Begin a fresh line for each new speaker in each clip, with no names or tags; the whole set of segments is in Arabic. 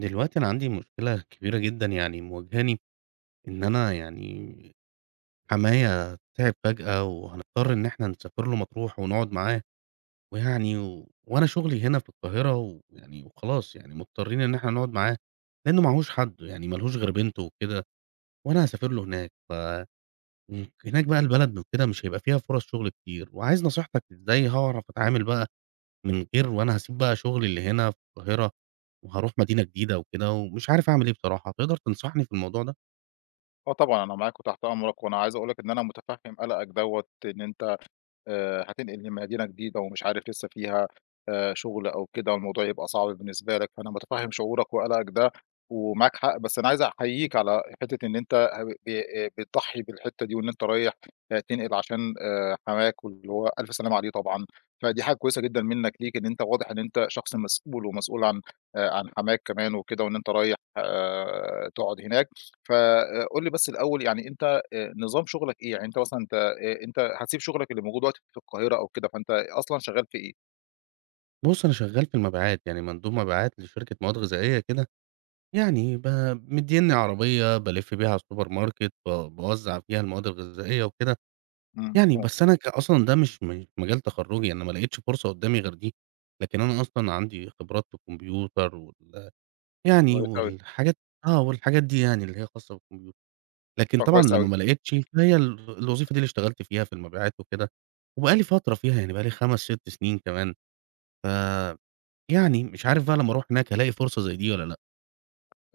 دلوقتي أنا عندي مشكلة كبيرة جدًا يعني مواجهاني، إن أنا يعني حمايا تعب فجأة وهنضطر إن إحنا نسافر له مطروح ونقعد معاه، ويعني و وأنا شغلي هنا في القاهرة ويعني وخلاص يعني مضطرين إن إحنا نقعد معاه، لإنه معاهوش حد يعني ما لهوش غير بنته وكده، وأنا هاسافر له هناك هناك بقى البلد وكده مش هيبقى فيها فرص شغل كتير، وعايز نصيحتك إزاي هاعرف أتعامل بقى من غير وأنا هاسيب بقى شغلي اللي هنا في القاهرة، وهاروح مدينة جديدة وكده، ومش عارف أعمل إيه بصراحة، تقدر تنصحني في الموضوع ده؟
آه طبعًا، أنا معاك وتحت أمرك، وأنا عايز أقول لك إن أنا مُتفهِّم قَلَقك دوّة، إن أنت هتنقل لمدينة جديدة ومش عارف لسه فيها شغل أو كده والموضوع يبقى صعب بالنسبة لك، فأنا متفهم شعورك وقلقك ده ومعاك حق، بس أنا عايز أحييك على حتة إن أنت ه ب بتضحي بالحتة دي وإن أنت رايح تنقل عشان حماك واللي هو ألف سلامة عليه طبعًا، فدي حاجة كويسة جدًا منّك ليك إن أنت واضح إن أنت شخص مسؤول ومسؤول عن حماك كمان وكده وإن أنت رايح تقعد هناك، فقُل لي بس الأول يعني أنت نظام شغلك إيه؟ يعني أنت مثلًا ت أنت هتسيب شغلك اللي موجود دلوقتي في القاهرة أو كده، فأنت أصلًا شغال في إيه؟
بُص أنا شغال في المبيعات، يعني مندوب مبيعات لشركة مواد غذائية كده، يعني مدّيني عربية بالِف بيها على السوبر ماركت، باوزّع فيها المواد الغذائية وكده،
إمم،
يعني
مفهوم.
بس أنا أصلًا ده مش مجال تخرُّجي، يعني أنا ما لقيتش فرصة قدّامي غير دي، لكن أنا أصلًا عندي خبرات في الكمبيوتر يعني
كويس أوي.
والحاجات والحاجات دي يعني اللي هي خاصة بالكمبيوتر. لكن
آه
طبعًا
كويس أوي.
لمّا ما لقيتش، فهي الوظيفة دي اللي اشتغلت فيها في المبيعات وكده، وبقى لي فترة فيها يعني بقى لي 5، 6 سنين كمان، ف يعني مش عارف بقى لمّا أروح هناك هالاقي فرصة زي دي والّا لأ.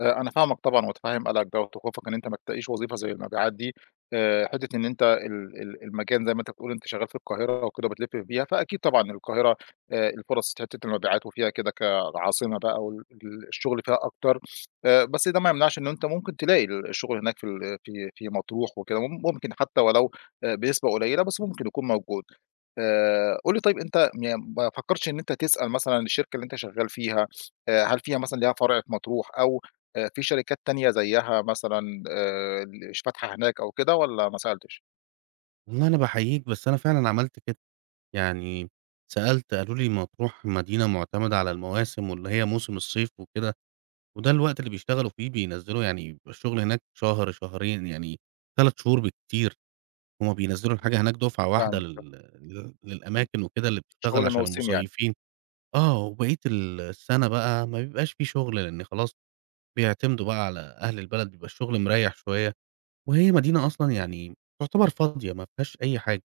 أنا فاهمك طبعًا ومتفهّم قلقك دوّة وخوفك إن أنت ما تلاقيش وظيفة زي المبيعات دي. حتّة إن أنت ال المكان زي ما أنت بتقول أنت شغّال في القاهرة وكده وبتلِف فيها، فأكيد طبعًا القاهرة الفُرَص في حتّة المبيعات وفيها كده كعاصمة بقى وال الشغل فيها أكتر. بس ده ما يمنعش إن أنت ممكن تلاقي الشغل هناك في ال في في مطروح وكده، ممكن حتى ولو بنسبة قليلة بس ممكن يكون موجود. قُل لي طيب أنت يعني ما فكّرتش إن أنت تسأل مثلًا الشركة اللي أنت شغّال فيها، هل فيها مثلًا ليها فرع في مطروح أو في شركات تانية زيّها مثلًا ال ش فاتحة هناك أو كده والّا ما سألتش؟
والله أنا باحييك بس أنا فعلًا عملت كده، يعني سألت قالوا لي مطروح مدينة معتمدة على المواسم واللي هي موسم الصيف وكده، وده الوقت اللي بيشتغلوا فيه بينزّلوا يعني بيبقى الشغل هناك شهر، شهرين يعني 3 شهور بالكتير، هُم بينزّلوا الحاجة هناك دُفعة واحدة
فاهمِك.
لل لل
إمم،
للأماكن وكده اللي بتشتغل
شغل
عشان
موسمي يعني.
المصيفين. آه، وبقية السَنة بقى ما بيبقاش في شُغل، لإن خلاص بيعتمدوا بقى على أهل البلد، بيبقى الشُغل مريّح شوية، وهي مدينة أصلًا يعني تُعتبر فاضية ما فيهاش أي حاجة.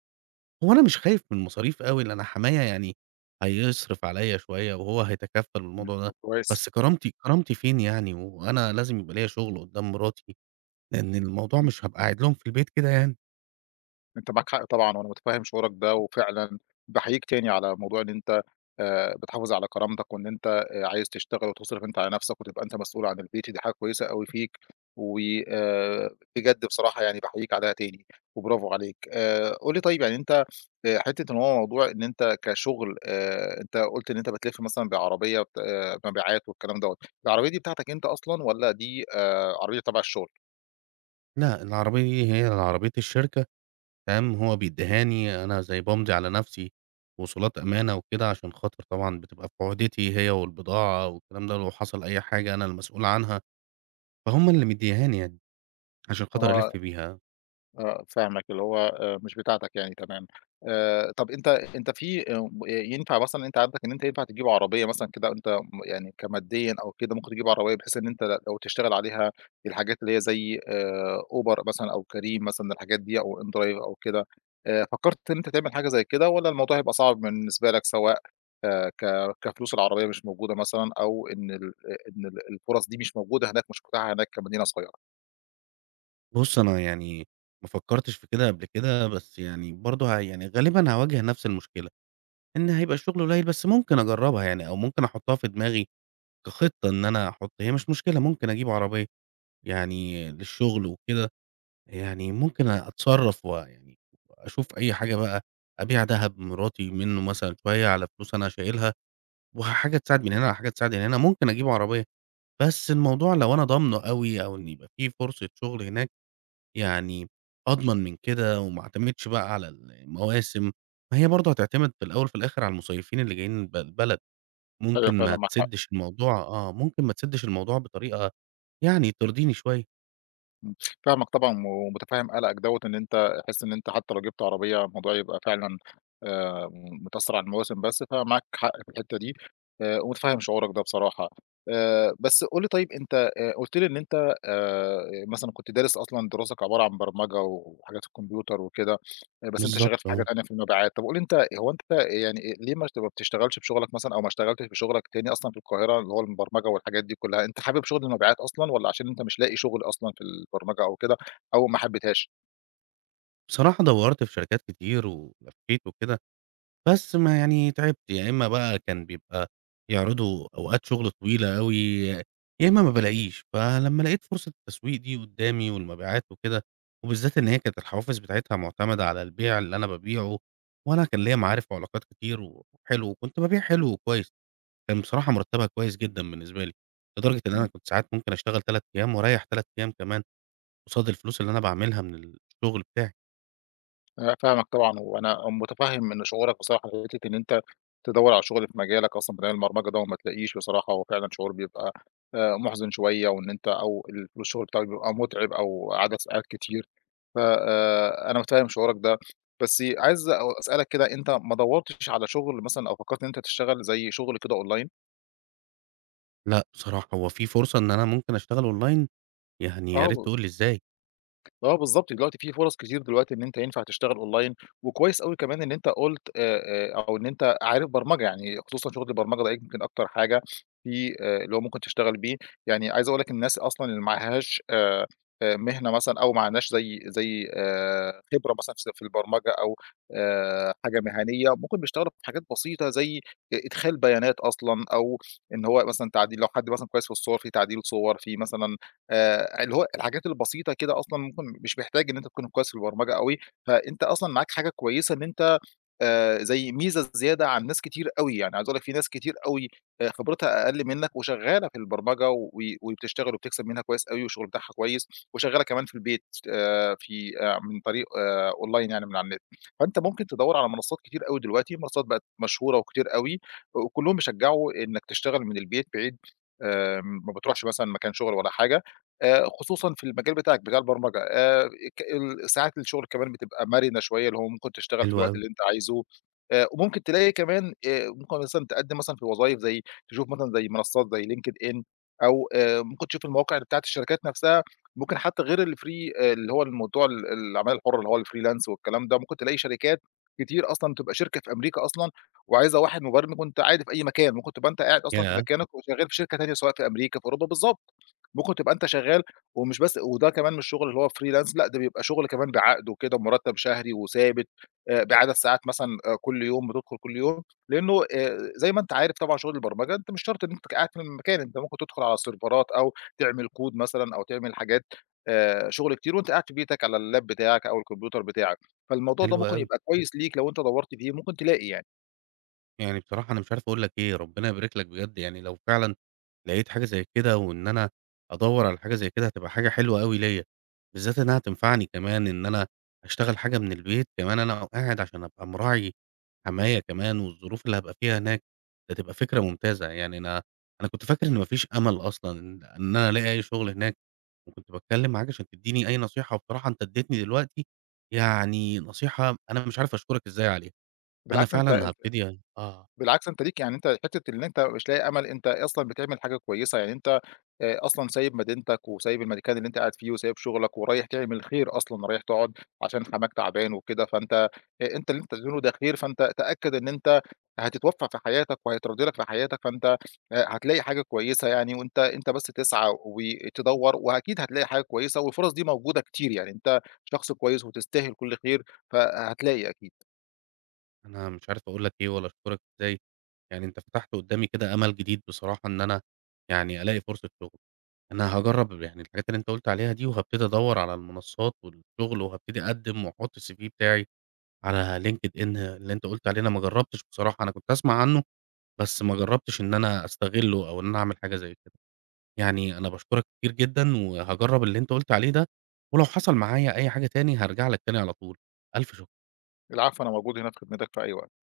هو أنا مش خايف من المصاريف أوي، لإن أنا حمايا يعني هيصرف عليّا شوية وهو هيتكفّل
إمم،
بالموضوع ده،
طب كويس.
بس كرامتي كرامتي فين يعني؟ وأنا لازم يبقى ليّا شُغل قُدّام مراتي، لإن الموضوع
إمم.
مش هابقى قاعد لهم في البيت كده يعني.
أنت معاك حق طبعًا، وأنا متفهم شعورك ده، وفعلًا باحييك تاني على موضوع إن أنت بتحافظ على كرامتك، وإن أنت عايز تشتغل وتصرف أنت على نفسك، وتبقى أنت مسؤول عن البيت، دي حاجة كويسة أوي فيك، و آآ، بجد بصراحة يعني باحييك عليها تاني، وبرافو عليك. قُل لي طيب يعني أنت حتة إن هو موضوع إن أنت كشغل أنت قُلت إن أنت بتلف مثلًا بعربية بت آه، مبيعات والكلام دوّة، العربية دي بتاعتك أنت أصلًا والّا دي عربية تبع الشغل؟
لأ، العربية دي هي عربية الشركة تمام، هو بيدّيهاني أنا زي بامضي على نفسي وصولات أمانة وكده، عشان خاطر طبعًا بتبقى في عُهدتي هي والبضاعة والكلام ده، لو حصل أي حاجة أنا المسؤول عنها، فهُم اللي مدّياهاني يعني، عشان خاطر
آه.
ألِف بيها.
آه، فاهمك، اللي هو مش بتاعتك يعني تمام. طَب أنت في ينفع مثلًا أنت عندك إن أنت ينفع تجيب عربية مثلًا كده أنت يعني كماديًا أو كده ممكن تجيب عربية بحيث إن أنت لو تشتغل عليها الحاجات اللي هي زي أوبر مثلًا أو كريم مثلًا الحاجات دي أو إندرايف أو كده، فكّرت إن أنت تعمل حاجة زي كده والّا الموضوع هيبقى صعب بالنسبة لك سواء آآ ك كفلوس العربية مش موجودة مثلًا أو إن ال آه، إن الفُرَص دي مش موجودة هناك، مش متاحة هناك كمدينة صغيرة؟
بُص أنا يعني ما فكّرتش في كده قبل كده، بس يعني برضه يعني غالبًا هاواجه نفس المشكلة، إن هيبقى الشغل قليل، بس ممكن أجرّبها يعني أو ممكن أحطّها في دماغي كخطة إن أنا أحُط هي مش مشكلة ممكن أجيب عربية يعني للشغل وكده. يعني ممكن أتصرّف ويعني أشوف أي حاجة بقى، أبيع دهب مراتي منّه مثلًا شوية على فلوس أنا شايلها، وحاجة تساعد من هنا على حاجة تساعد من هنا، ممكن أجيب عربية، بس الموضوع لو أنا ضامنه أوي أو إن يبقى في فرصة شغل هناك، يعني أضمن من كده وما أعتمدش بقى على المواسم، ما هي برضه هتعتمد في الأول وفي الآخر على المصيفين اللي جايين البلد،
أيوه
ممكن
فعلًا
ما
معاك حق.
تسدّش الموضوع ممكن ما تسدّش الموضوع بطريقة يعني ترضيني شوية.
إمم، فاهمك طبعًا ومتفهم قلقك دوّة، إن أنت حاسس إن أنت حتى لو جِبت عربية الموضوع يبقى فعلًا آآ، متأثّر على المواسم بس، فمعاك حق في الحتّة دي ومتفهم شعورك ده بصراحة. بس قُل لي طيب أنت قُلت لي إن أنت مثلًا كنت دارس أصلًا دراستك عبارة عن برمجة وحاجات الكمبيوتر وكده، بس أنت
بالضبط
شغال في حاجة
آه.
تانية في المبيعات، طب قُل لي أنت هو أنت ليه ما بتشتغلش في شغلك مثلًا أو ما اشتغلتش في شغلك تاني أصلًا في القاهرة اللي هو البرمجة والحاجات دي كلّها، أنت حابب شغل المبيعات أصلًا والّا عشان أنت مش لاقي شغل أصلًا في البرمجة أو كده أو ما حبيتهاش؟
بصراحة دَوّرت في شركات كتير ولفّيت وكده، بس ما يعني تعبت، يا إمّا بقى كان بيبقى يعرضوا أوقات شغل طويلة أوي، يا إمّا ما بالاقيش، فلمّا لقيت فرصة التسويق دي قدّامي والمبيعات وكده، وبالذات إن هي كانت الحوافز بتاعتها معتمدة على البيع اللي أنا بابيعه، وأنا كان ليّا معارف وعلاقات كتير وحلو، وكنت بابيع حلو وكويس، كان بصراحة مرتبها كويس جدًا بالنسبة لي، لدرجة إن أنا كنت ساعات ممكن أشتغل 3 أيام وأريّح 3 أيام كمان قصاد الفلوس اللي أنا باعملها من الشغل بتاعي.
أنا فاهمك طبعًا، وأنا متفهم إن شعورك بصراحة في حتة إن أنت تدوّر على شغل في مجالك أصلًا مجال البرمجة ده وما تلاقيش بصراحة، هو فعلًا شعور بيبقى محزن شوية، وإن أنت أو الشغل بتاعك بيبقى متعب أو عدد ساعات كتير، ف أنا متفهم شعورك ده، بس عايز أسألك كده أنت ما دوّرتش على شغل مثلًا أو فكرت إن أنت تشتغل زي شغل كده أونلاين؟
لأ، بصراحة هو في فرصة إن أنا ممكن أشتغل أونلاين؟ يعني يا ريت
آه.
تقول لي إزاي،
آه بالضبط، دلوقتي في فرص كتير دلوقتي إن أنت ينفع تشتغل أونلاين، وكويس أوي كمان إن أنت قُلت أو إن أنت عارف برمجة، يعني خصوصًا شغل البرمجة ده يمكن أكتر حاجة في اللي هو ممكن تشتغل بيه، يعني عايز أقول لك الناس أصلًا اللي ما معهاش مهنة مثلًا أو ما عندهاش زي خبرة مثلًا في البرمجة أو حاجة مهنية، ممكن بيشتغلوا في حاجات بسيطة زي إدخال بيانات أصلًا أو إن هو مثلًا تعديل لو حد مثلًا كويس في الصور، في تعديل صور، في مثلًا اللي هو الحاجات البسيطة كده أصلًا ممكن مش محتاج إن أنت تكون كويس في البرمجة أوي، فأنت أصلًا معاك حاجة كويسة إن أنت زي ميزة زيادة عن ناس كتير أوي، يعني عايز أقول لك في ناس كتير أوي خبرتها أقل منّك وشغّالة في البرمجة وبتشتغل وبتكسب منها كويس أوي والشغل بتاعها كويس، وشغّالة كمان في البيت في من طريق أونلاين يعني من على النت. فأنت ممكن تدوّر على منصات كتير أوي دلوقتي، منصات بقت مشهورة وكتير أوي وكلّهم بيشجّعوا إنّك تشتغل من البيت بعيد ما بتروحش مثلًا مكان شغل ولا حاجة. خصوصًا في المجال بتاعك، بتاع البرمجة ك ال ساعات الشغل كمان بتبقى مرنة شوية، اللي هو ممكن تشتغل في
حلو
الوقت
أوي،
اللي أنت عايزه. وممكن تلاقي كمان ممكن مثلًا تقدّم مثلًا في وظايف زي تشوف مثلًا زي منصات زي LinkedIn أو ممكن تشوف المواقع بتاعة الشركات نفسها، ممكن حتى غير الfree اللي هو الموضوع العمالة الحُرة اللي هو الfreelance والكلام ده، ممكن تلاقي شركات كتير أصلًا تبقى شركة في أمريكا أصلًا وعايزة واحد مبرمج وأنت عادي في أي مكان، ممكن تبقى أنت قاعد أصلًا في
ياه!
مكانك وشغّال في شركة تانية سواء في أمريكا، في أوروبا، بالضبط. ممكن تبقى أنت شغّال ومش بس وده كمان مش شغل اللي هو freelance لأ، ده بيبقى شغل كمان بعقد وكده ومرتّب شهري وثابت، بعدد ساعات مثلًا كل يوم بتدخل كل يوم، لإنه زي ما أنت عارف طبعًا شغل البرمجة أنت مش شرط إن أنت قاعد في المكان، أنت ممكن تدخل على السيرفرات أو تعمل كود مثلًا أو تعمل حاجات شغل كتير وأنت قاعد في بيتك على اللاب بتاعك أو الكمبيوتر بتاعك، فالموضوع ده
حلو
ممكن
أوي.
يبقى كويس ليك لو أنت دوّرت فيه ممكن تلاقي يعني.
يعني بصراحة أنا مش عارف أقول لك إيه، ربنا يبارك لك بجد، يعني لو فعلًا لقيت حاجة زي كده وإن أنا أدوّر على حاجة زي كده هتبقى حاجة حلوة أوي ليّا، بالذات إنها هتنفعني كمان إن أنا أشتغل حاجة من البيت، كمان أنا قاعد عشان أبقى مراعي حماية كمان والظروف اللي هابقى فيها هناك، ده تبقى فكرة ممتازة، يعني أنا كنت فاكر إن ما فيش أمل أصلًا إن أنا ألاقي أي شغل هناك، وكنت باتكلم معاك عشان تدّيني أي نصيحة وبصراحة أنت ادّيتني دلوقتي يعني نصيحة أنا مش عارف أشكرك إزاي عليها، أنا
بالعكس أنت
فعلًا هابتدي آه.
بالعكس أنت ليك يعني أنت حتّة إن أنت مش لاقي أمل، أنت أصلًا بتعمل حاجة كويسة، يعني أنت أصلًا سايب مدينتك وسايب المكان اللي أنت قاعد فيه وسايب شغلك ورايح تعمل خير أصلًا، رايح تقعد عشان حماك تعبان وكده، فأنت أ أنت اللي أنت بتعمله ده خير، فأنت تأكد إن أنت هتتوفّق في حياتك وهيترَد لك في حياتك، فأنت هتلاقي حاجة كويسة يعني وأنت بس تسعى وتدوّر وأكيد هتلاقي حاجة كويسة والفرص دي موجودة كتير، يعني أنت شخص كويس وتستاهل كل خير، فهتلاقي أكيد.
أنا مش عارف أقول لك إيه ولا أشكرك إزاي، يعني أنت فتحت قدّامي كده أمل جديد بصراحة إن أنا يعني ألاقي فرصة شغل، أنا هاجرّب يعني الحاجات اللي أنت قُلت عليها دي وهابتدي أدوّر على المنصات والشغل وهابتدي أقدّم وأحُط الCV بتاعي على LinkedIn اللي أنت قُلت عليه، أنا ما جرّبتش بصراحة، أنا كنت أسمع عنّه بس ما جرّبتش إن أنا أستغلّه أو إن أنا أعمل حاجة زي كده، يعني أنا باشكرك كتير جدًا وهاجرّب اللي أنت قُلت عليه ده، ولو حصل معايا أي حاجة تاني هارجع لك تاني على طول، ألف شُكر.
العفو، أنا موجود هنا في خدمتك في أي وقت.